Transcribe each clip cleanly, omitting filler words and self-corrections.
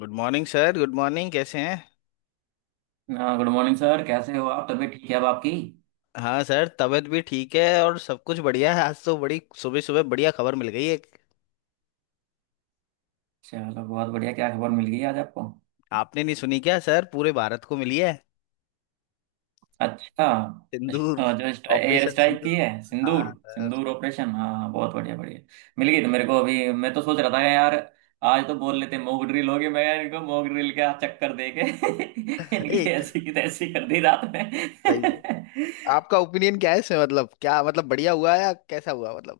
Good morning sir. Good morning. कैसे हैं। हाँ गुड मॉर्निंग सर। कैसे हो आप? तबीयत ठीक है अब आपकी? हाँ सर, तबीयत भी ठीक है और सब कुछ बढ़िया है। आज तो बड़ी सुबह सुबह बढ़िया खबर मिल गई एक। चलो बहुत बढ़िया। क्या खबर मिल गई आज आपको? आपने नहीं सुनी क्या सर, पूरे भारत को मिली है। अच्छा। सिंदूर। जो एयर ऑपरेशन स्ट्राइक की सिंदूर। है, सिंदूर। हाँ सर। सिंदूर ऑपरेशन। हाँ हाँ, बहुत बढ़िया बढ़िया। मिल गई तो मेरे को अभी, मैं तो सोच रहा था कि यार आज तो बोल लेते मॉक ड्रिल होगी। मैं यार इनको मॉक ड्रिल का चक्कर दे के इनकी ए। ऐसी की तैसी कर दी रात में। सही है। आपका ओपिनियन क्या है इसमें, मतलब क्या मतलब बढ़िया हुआ या कैसा हुआ मतलब।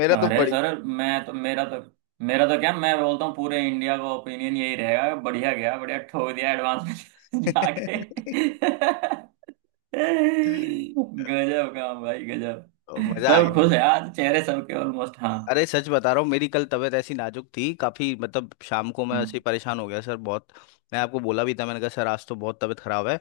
मेरा तो अरे बड़ी सर मैं तो मेरा तो मेरा तो क्या, मैं बोलता हूँ पूरे इंडिया का ओपिनियन यही रहेगा। बढ़िया गया, बढ़िया ठोक दिया एडवांस में जाके। गजब काम भाई, गजब। मजा आ सब खुश गया। है आज, चेहरे सबके ऑलमोस्ट। हाँ। अरे सच बता रहा हूँ, मेरी कल तबीयत ऐसी नाजुक थी काफ़ी, मतलब शाम को मैं ऐसे ही हम्म। परेशान हो गया सर बहुत। मैं आपको बोला भी था, मैंने कहा सर आज तो बहुत तबीयत ख़राब है।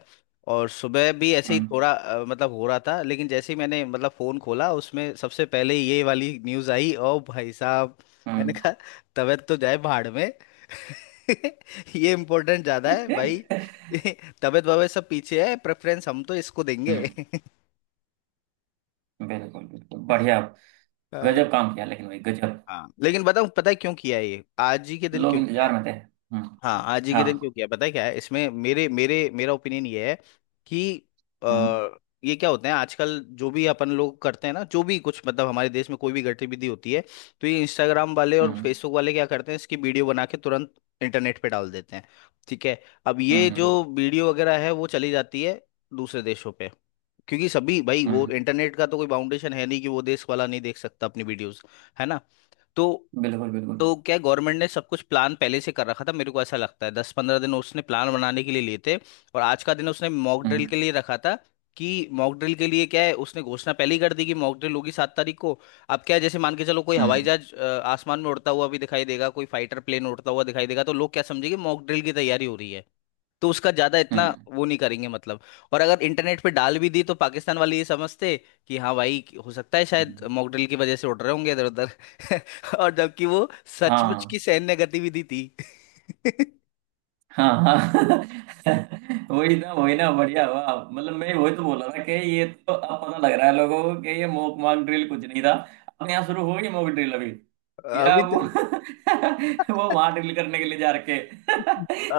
और सुबह भी ऐसे ही हम्म। थोड़ा मतलब हो रहा था, लेकिन जैसे ही मैंने मतलब फ़ोन खोला उसमें सबसे पहले ये वाली न्यूज़ आई। ओ भाई साहब, मैंने हम्म। कहा तबीयत तो जाए भाड़ में। ये इम्पोर्टेंट ज़्यादा है भाई। तबीयत वबीयत सब पीछे है, प्रेफरेंस हम तो इसको देंगे। हम्म, बिल्कुल बिल्कुल, बढ़िया। अ, गजब काम किया लेकिन भाई, गजब। हाँ लेकिन बताऊँ, पता है क्यों किया ये आज ही के दिन लोग क्यों किया। इंतजार में थे। हम्म। हाँ आज ही के दिन क्यों हाँ। किया पता है, क्या है इसमें, मेरे मेरे मेरा ओपिनियन ये है कि आ, हम्म। ये क्या होते हैं आजकल जो भी अपन लोग करते हैं ना, जो भी कुछ मतलब हमारे देश में कोई भी गतिविधि होती है तो ये इंस्टाग्राम वाले और हम्म। फेसबुक वाले क्या करते हैं, इसकी वीडियो बना के तुरंत इंटरनेट पे डाल देते हैं। ठीक है। अब हम्म। ये जो वीडियो वगैरह है वो चली जाती है दूसरे देशों पे, क्योंकि सभी भाई वो हम्म, इंटरनेट का तो कोई बाउंडेशन है नहीं कि वो देश वाला नहीं देख सकता अपनी वीडियोस। है ना। तो बिल्कुल बिल्कुल। तो क्या गवर्नमेंट ने सब कुछ प्लान पहले से कर रखा था, मेरे को ऐसा लगता है। 10 15 दिन उसने प्लान बनाने के लिए लिए थे और आज का दिन उसने मॉक ड्रिल हम्म। के लिए रखा था। कि मॉक ड्रिल के लिए क्या है, उसने घोषणा पहले ही कर दी कि मॉक ड्रिल होगी 7 तारीख को। अब क्या है, जैसे मान के चलो कोई हवाई हम्म। जहाज आसमान में उड़ता हुआ भी दिखाई देगा, कोई फाइटर प्लेन उड़ता हुआ दिखाई देगा, तो लोग क्या समझेंगे, मॉक ड्रिल की तैयारी हो रही है। तो उसका ज्यादा इतना हम्म। वो नहीं करेंगे मतलब। और अगर इंटरनेट पे डाल भी दी तो पाकिस्तान वाले ये समझते कि हाँ भाई हो सकता है शायद हम्म। मॉक ड्रिल की वजह से उड़ रहे होंगे इधर उधर। और जबकि वो सचमुच हाँ की सैन्य गतिविधि थी। हाँ हाँ। वही ना, वही ना, बढ़िया हुआ। मतलब मैं वही तो बोल रहा था कि ये तो अब पता लग रहा है लोगों को कि ये मॉक मॉक ड्रिल कुछ नहीं था। अपने यहाँ शुरू हो गई मॉक ड्रिल अभी, या अभी तो वो वो वहां ड्रिल करने के लिए जा रखे।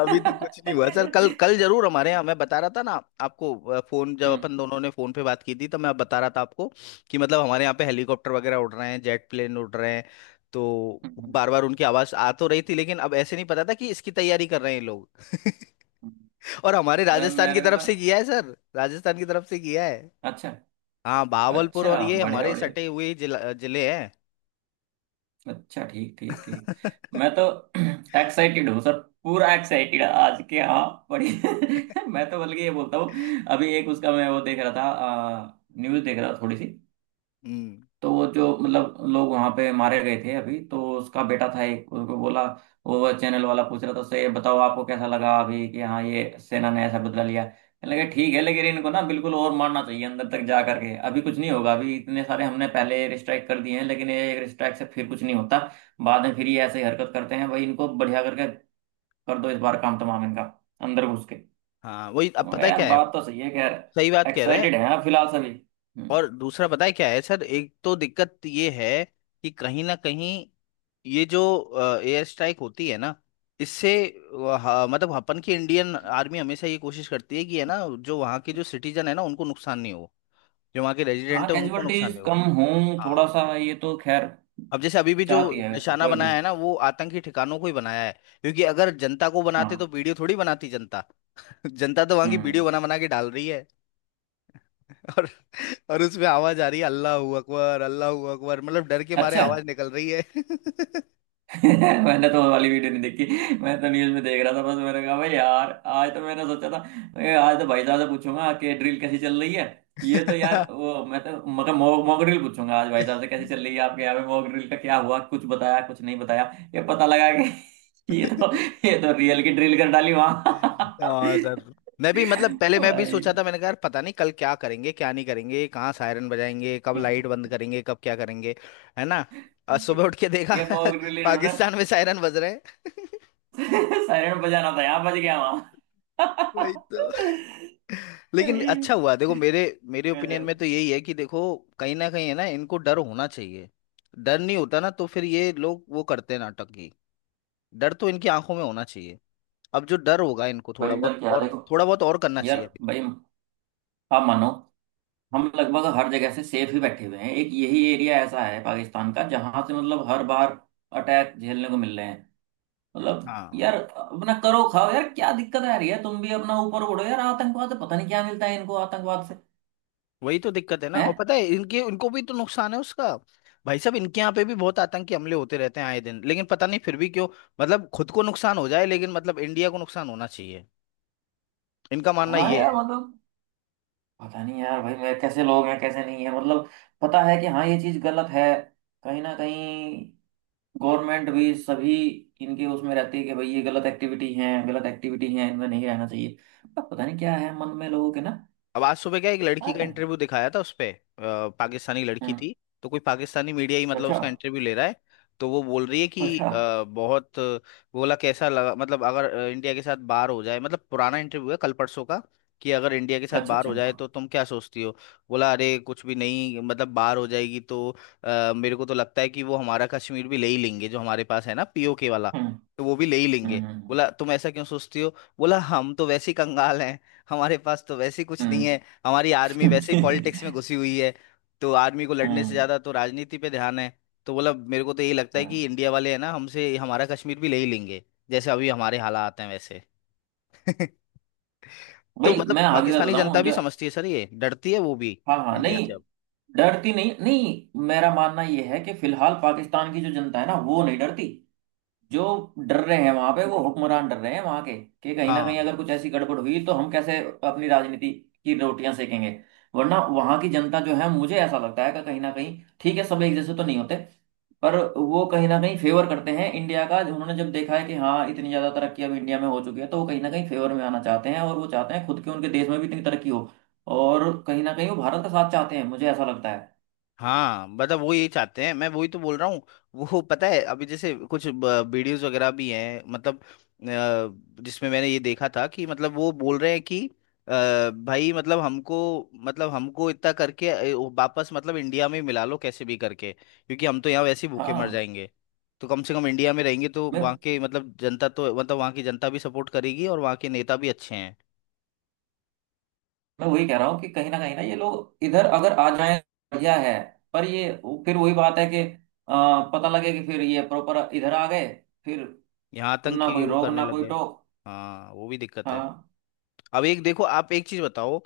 तो कुछ नहीं हुआ सर। कल कल जरूर हमारे यहाँ, मैं बता रहा था ना आपको, फोन जब हम्म। अपन दोनों ने फोन पे बात की थी तो मैं बता रहा था आपको कि मतलब हमारे यहाँ पे हेलीकॉप्टर वगैरह उड़ रहे हैं, जेट प्लेन उड़ रहे हैं। तो हम्म, हम्म, बार बार उनकी आवाज आ तो रही थी, लेकिन अब ऐसे नहीं पता था कि इसकी तैयारी कर रहे हैं ये लोग। और हमारे राजस्थान की मेरे को तरफ तो। से किया है सर, राजस्थान की तरफ से किया है। अच्छा। हाँ बहावलपुर, और अच्छा, ये बढ़िया हमारे बढ़िया। सटे हुए जिले हैं। अच्छा, ठीक ठीक ठीक। मैं तो एक्साइटेड हूँ सर, पूरा एक्साइटेड आज के। हाँ, बड़ी मैं तो बल्कि ये बोलता हूँ, अभी एक उसका मैं वो देख रहा था, न्यूज़ देख रहा था थोड़ी सी। हम्म। तो वो जो, मतलब लोग वहां पे मारे गए थे, अभी तो उसका बेटा था एक, उसको बोला वो चैनल वाला, पूछ रहा था उससे, ये बताओ आपको कैसा लगा अभी कि हाँ ये सेना ने ऐसा बदला लिया। कहने लगे ठीक है, लेकिन इनको ना बिल्कुल और मारना चाहिए अंदर तक जा करके। अभी कुछ नहीं होगा, अभी इतने सारे हमने पहले स्ट्राइक कर दिए हैं लेकिन ये एक स्ट्राइक से फिर कुछ नहीं होता। बाद में फिर ये ऐसे ही हरकत करते हैं भाई, इनको बढ़िया करके कर दो इस बार, काम तमाम इनका, अंदर घुस के। हाँ वही, तो अब मैं कहा, पता है यार क्या है। बात तो सही है, खैर। सही बात कह रहे हैं। एक्साइटेड है फिलहाल सभी। हम्म। और दूसरा पता है क्या है सर, एक तो दिक्कत ये है कि कहीं ना कहीं ये जो एयर स्ट्राइक होती है ना, इससे मतलब अपन की इंडियन आर्मी हमेशा ये कोशिश करती है कि है ना जो वहाँ के जो सिटीजन है ना उनको नुकसान नहीं हो, जो वहाँ के हाँ, रेजिडेंट है उनको नुकसान कैजुअलिटीज नहीं हो। कम हों, हाँ। थोड़ा सा, ये तो खैर अब जैसे अभी भी जो चाहती है निशाना कोई भी। बनाया है ना वो आतंकी ठिकानों को ही बनाया है, क्योंकि अगर जनता को बनाते तो हाँ। वीडियो थोड़ी बनाती जनता। जनता तो वहाँ की वीडियो हम्म। बना बना के डाल रही। और और उसमें आवाज आ रही है अल्लाह हू अकबर, अल्लाह हू अकबर, मतलब डर के मारे अच्छा। आवाज निकल रही है। मैंने तो वो वाली वीडियो नहीं देखी, मैं तो न्यूज में देख रहा था बस। मैंने कहा भाई यार आज तो मैंने सोचा था, आज तो भाई साहब से पूछूंगा कि ड्रिल कैसी चल रही है। ये तो यार वो, मैं तो मतलब मॉक मॉक ड्रिल पूछूंगा आज भाई साहब से, कैसी चल रही है आपके यहाँ पे, मॉक ड्रिल का क्या हुआ, कुछ बताया कुछ नहीं बताया। ये पता लगा कि ये तो, ये तो रियल की ड्रिल कर डाली वहां। हाँ सर, मैं भी मतलब पहले मैं भी भाई। सोचा था, मैंने कहा यार पता नहीं कल क्या करेंगे क्या नहीं करेंगे, कहाँ सायरन बजाएंगे, कब हम्म। लाइट बंद करेंगे, कब क्या करेंगे। है ना। और सुबह उठ के देखा, ये मोक ड्रिल इन्होंने पाकिस्तान में सायरन बज रहे हैं। सायरन बजाना था यहाँ, बज गया वहां। वही तो। लेकिन अच्छा हुआ, देखो मेरे मेरे ओपिनियन गजब। में तो यही है कि देखो कहीं ना कहीं है ना इनको डर होना चाहिए। डर नहीं होता ना तो फिर ये लोग वो करते हैं नाटक। डर तो इनकी आंखों में होना चाहिए। अब जो डर होगा इनको भाई डर क्या देखो थोड़ा बहुत और करना यार। चाहिए अभी तो। भाई आप मानो, हम लगभग हर जगह से सेफ ही बैठे हुए हैं, एक यही एरिया ऐसा है पाकिस्तान का जहां से मतलब हर बार अटैक झेलने को मिल रहे हैं। मतलब हाँ यार अपना करो खाओ यार, क्या दिक्कत आ रही है? तुम भी अपना ऊपर उड़ो यार। आतंकवाद से पता नहीं क्या मिलता है इनको, आतंकवाद से। वही तो दिक्कत है ना। और हैं। पता है इनके इनको भी तो नुकसान है उसका। भाई साहब इनके यहाँ पे भी बहुत आतंकी हमले होते रहते हैं आए दिन, लेकिन पता नहीं फिर भी क्यों मतलब खुद को नुकसान हो जाए लेकिन मतलब इंडिया को नुकसान होना चाहिए, इनका मानना हाँ ये यार, है। मतलब पता नहीं यार भाई मेरे, कैसे लोग हैं कैसे नहीं है। मतलब पता है कि हाँ ये चीज गलत है कहीं ना कहीं, गवर्नमेंट भी सभी इनके उसमें रहती है कि भाई ये गलत एक्टिविटी है, गलत एक्टिविटी है, इनमें नहीं रहना चाहिए। अब पता नहीं क्या है मन में लोगों के ना। अब आज सुबह क्या एक क्या लड़की का कहें? इंटरव्यू दिखाया था उस पे, पाकिस्तानी लड़की हम्म। थी। तो कोई पाकिस्तानी मीडिया ही मतलब अच्छा। उसका इंटरव्यू ले रहा है। तो वो बोल रही है कि अच्छा। बोला कैसा लगा, मतलब अगर इंडिया के साथ बाहर हो जाए, मतलब पुराना इंटरव्यू है कल परसों का, कि अगर इंडिया के साथ अच्छा। बाहर हो अच्छा। जाए तो तुम क्या सोचती हो। बोला अरे कुछ भी नहीं, मतलब बाहर हो जाएगी तो मेरे को तो लगता है कि वो हमारा कश्मीर भी ले ही लेंगे, जो हमारे पास है ना पीओके वाला हम्म। तो वो भी ले ही लेंगे। हम्म। हम्म। बोला तुम ऐसा क्यों सोचती हो। बोला हम तो वैसे ही कंगाल हैं, हमारे पास तो वैसे ही कुछ नहीं है, हमारी आर्मी वैसे ही हम्म। पॉलिटिक्स में घुसी हुई है, तो आर्मी को लड़ने से हम्म, ज्यादा तो राजनीति पे ध्यान है। तो बोला मेरे को तो यही लगता है कि हम्म। इंडिया वाले है ना हमसे हमारा कश्मीर भी ले ही लेंगे, जैसे अभी हमारे हालात हैं वैसे। तो भाई मतलब मैं आगे का पाकिस्तानी जनता बताऊं भी जो। समझती है सर, ये डरती है वो भी हाँ हाँ, इंडिया नहीं से अब। डरती, नहीं नहीं। मेरा मानना ये है कि फिलहाल पाकिस्तान की जो जनता है ना, वो नहीं डरती। जो डर रहे हैं वहां पे, वो हुक्मरान डर रहे हैं वहां के, कि कहीं ना हाँ कहीं अगर कुछ ऐसी गड़बड़ हुई तो हम कैसे अपनी राजनीति की रोटियां सेकेंगे। वरना वहां की जनता जो है, मुझे ऐसा लगता है कि कहीं ना कहीं ठीक है, सब एक जैसे तो नहीं होते, पर वो कहीं ना कहीं फेवर करते हैं इंडिया का। उन्होंने जब देखा है कि हाँ इतनी ज्यादा तरक्की अब इंडिया में हो चुकी है, तो वो कहीं ना कहीं फेवर में आना चाहते हैं, और वो चाहते हैं खुद के उनके देश में भी इतनी तरक्की हो। और कहीं ना कहीं वो भारत का साथ चाहते हैं, मुझे ऐसा लगता है। हाँ, मतलब वो ये चाहते हैं, मैं वही तो बोल रहा हूँ। वो पता है अभी जैसे कुछ वीडियोस वगैरह भी हैं, मतलब जिसमें मैंने ये देखा था कि मतलब वो बोल रहे हैं कि भाई मतलब हमको इतना करके वापस मतलब इंडिया में ही मिला लो कैसे भी करके, क्योंकि हम तो यहाँ वैसे ही भूखे मर हाँ। जाएंगे। तो कम से कम इंडिया में रहेंगे तो मैं वहाँ के मतलब जनता तो मतलब वहाँ की जनता भी सपोर्ट करेगी और वहाँ के नेता भी अच्छे हैं। मैं वही कह रहा हूँ कि कहीं ना ये लोग इधर अगर आ जाए, बढ़िया है। पर ये फिर वही बात है कि पता लगे कि फिर ये प्रॉपर इधर आ गए, फिर यहाँ तक ना कि कोई वो रोक करने ना लग कोई गए। टोक। हाँ वो भी दिक्कत है। हाँ। अब एक देखो आप एक चीज बताओ,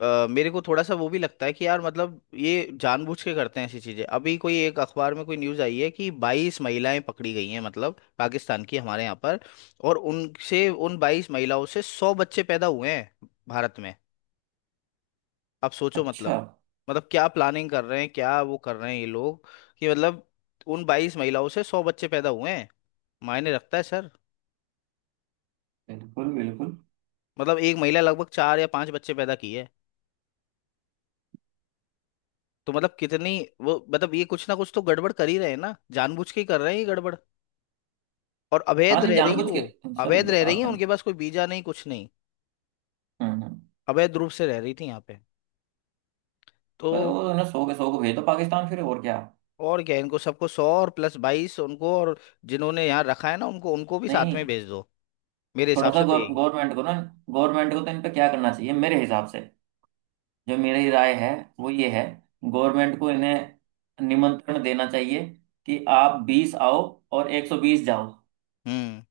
मेरे को थोड़ा सा वो भी लगता है कि यार मतलब ये जानबूझ के करते हैं ऐसी चीजें। अभी कोई एक अखबार में कोई न्यूज़ आई है कि 22 महिलाएं पकड़ी गई हैं, मतलब पाकिस्तान की, हमारे यहाँ पर। और उनसे उन 22 महिलाओं से 100 बच्चे पैदा हुए हैं भारत में। आप सोचो अच्छा। मतलब मतलब क्या प्लानिंग कर रहे हैं क्या वो कर रहे हैं ये लोग। कि मतलब उन 22 महिलाओं से सौ बच्चे पैदा हुए हैं, मायने रखता है सर। बिल्कुल बिल्कुल। मतलब एक महिला लगभग 4 या 5 बच्चे पैदा की है। तो मतलब कितनी वो, मतलब ये कुछ ना कुछ तो गड़बड़ कर ही रहे हैं ना, जानबूझ के ही कर रहे हैं ये गड़बड़। और हाँ अवैध नहीं, रह रही है जानबूझ वो, के अवैध सर, रह रही है, उनके आतंक। पास कोई वीजा नहीं कुछ नहीं, हम्म। हम्म। अवैध रूप से रह रही थी यहाँ पे। तो पर वो ना 100 के 100 को भेज दो पाकिस्तान, फिर और क्या। और क्या, इनको सबको 100 और प्लस 22 उनको, और जिन्होंने यहाँ रखा है ना उनको उनको भी साथ में नहीं, भेज दो, मेरे थोड़ा हिसाब सा से तो यही। गवर्नमेंट को ना, गवर्नमेंट को तो इन पे क्या करना चाहिए मेरे हिसाब से, जो मेरी राय है वो ये है, गवर्नमेंट को इन्हें निमंत्रण देना चाहिए कि आप 20 आओ और 120 जाओ। हम्म।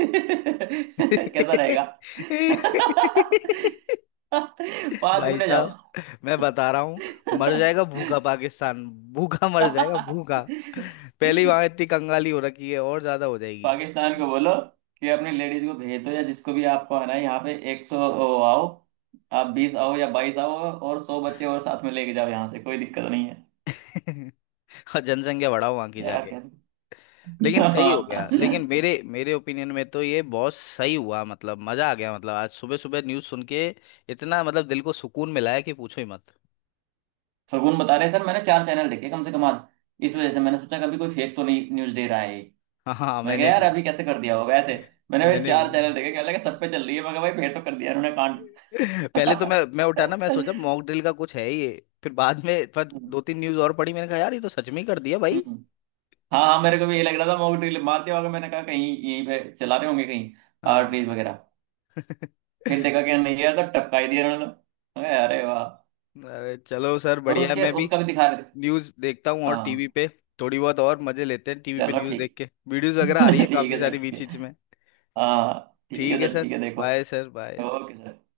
कैसा रहेगा? पांच भाई गुने जाओ। साहब मैं बता रहा हूँ, मर जाएगा भूखा पाकिस्तान। भूखा मर जाएगा भूखा। पहले ही वहां इतनी कंगाली हो रखी है और ज्यादा हो जाएगी। पाकिस्तान को बोलो कि अपनी लेडीज को भेज दो, या जिसको भी आपको आना है यहाँ पे, 100 आओ, आप बीस आओ या 22 आओ, और 100 बच्चे और साथ में लेके जाओ यहाँ से, कोई दिक्कत नहीं है। और जनसंख्या बढ़ाओ वहां की यार। जाके। लेकिन सही हो गया, हाँ। लेकिन मेरे मेरे ओपिनियन में तो ये बहुत सही हुआ, मतलब मजा आ गया मतलब आज सुबह सुबह न्यूज़ सुन के। इतना मतलब दिल को सुकून मिला है कि पूछो ही मत। सगुन बता रहे हैं, सर मैंने चार चैनल देखे कम से कम आज, इस वजह से मैंने सोचा कभी कोई फेक तो नहीं न्यूज दे रहा है ये। हाँ हाँ, मैं कहा मैंने यार भी अभी कैसे कर दिया होगा ऐसे, मैंने भाई मैंने भी चार चैनल देखे, क्या लगा सब पे चल रही है। मैं कहा भाई फेक तो कर दिया उन्होंने पहले तो कांड। मैं उठा ना, मैं सोचा मॉक ड्रिल का कुछ है ये। फिर बाद में पर हम्म, 2 3 न्यूज़ और पढ़ी, मैंने कहा यार ये तो सच में ही कर दिया भाई। हम्म। हाँ हाँ, मेरे को भी ये लग रहा था मॉक ड्रिल मारते वक्त, मैंने कहा कहीं यहीं पे चला रहे होंगे कहीं आर्टरीज हाँ। वगैरह। फिर देखा कि नहीं यार, तो टपका ही दिया उन्होंने। मैं कहा, अरे वाह। अरे चलो सर और बढ़िया है, उसके मैं भी उसका भी दिखा रहे थे। न्यूज़ देखता हूँ और टीवी हाँ। पे थोड़ी बहुत और मजे लेते हैं। टीवी पे चलो न्यूज़ देख के वीडियोस वगैरह आ रही है ठीक। ठीक काफी है सारी सर, ठीक बीच बीच है। में। हाँ ठीक है ठीक है सर, सर, ठीक है, देखो। Bye sir, bye. Okay sir.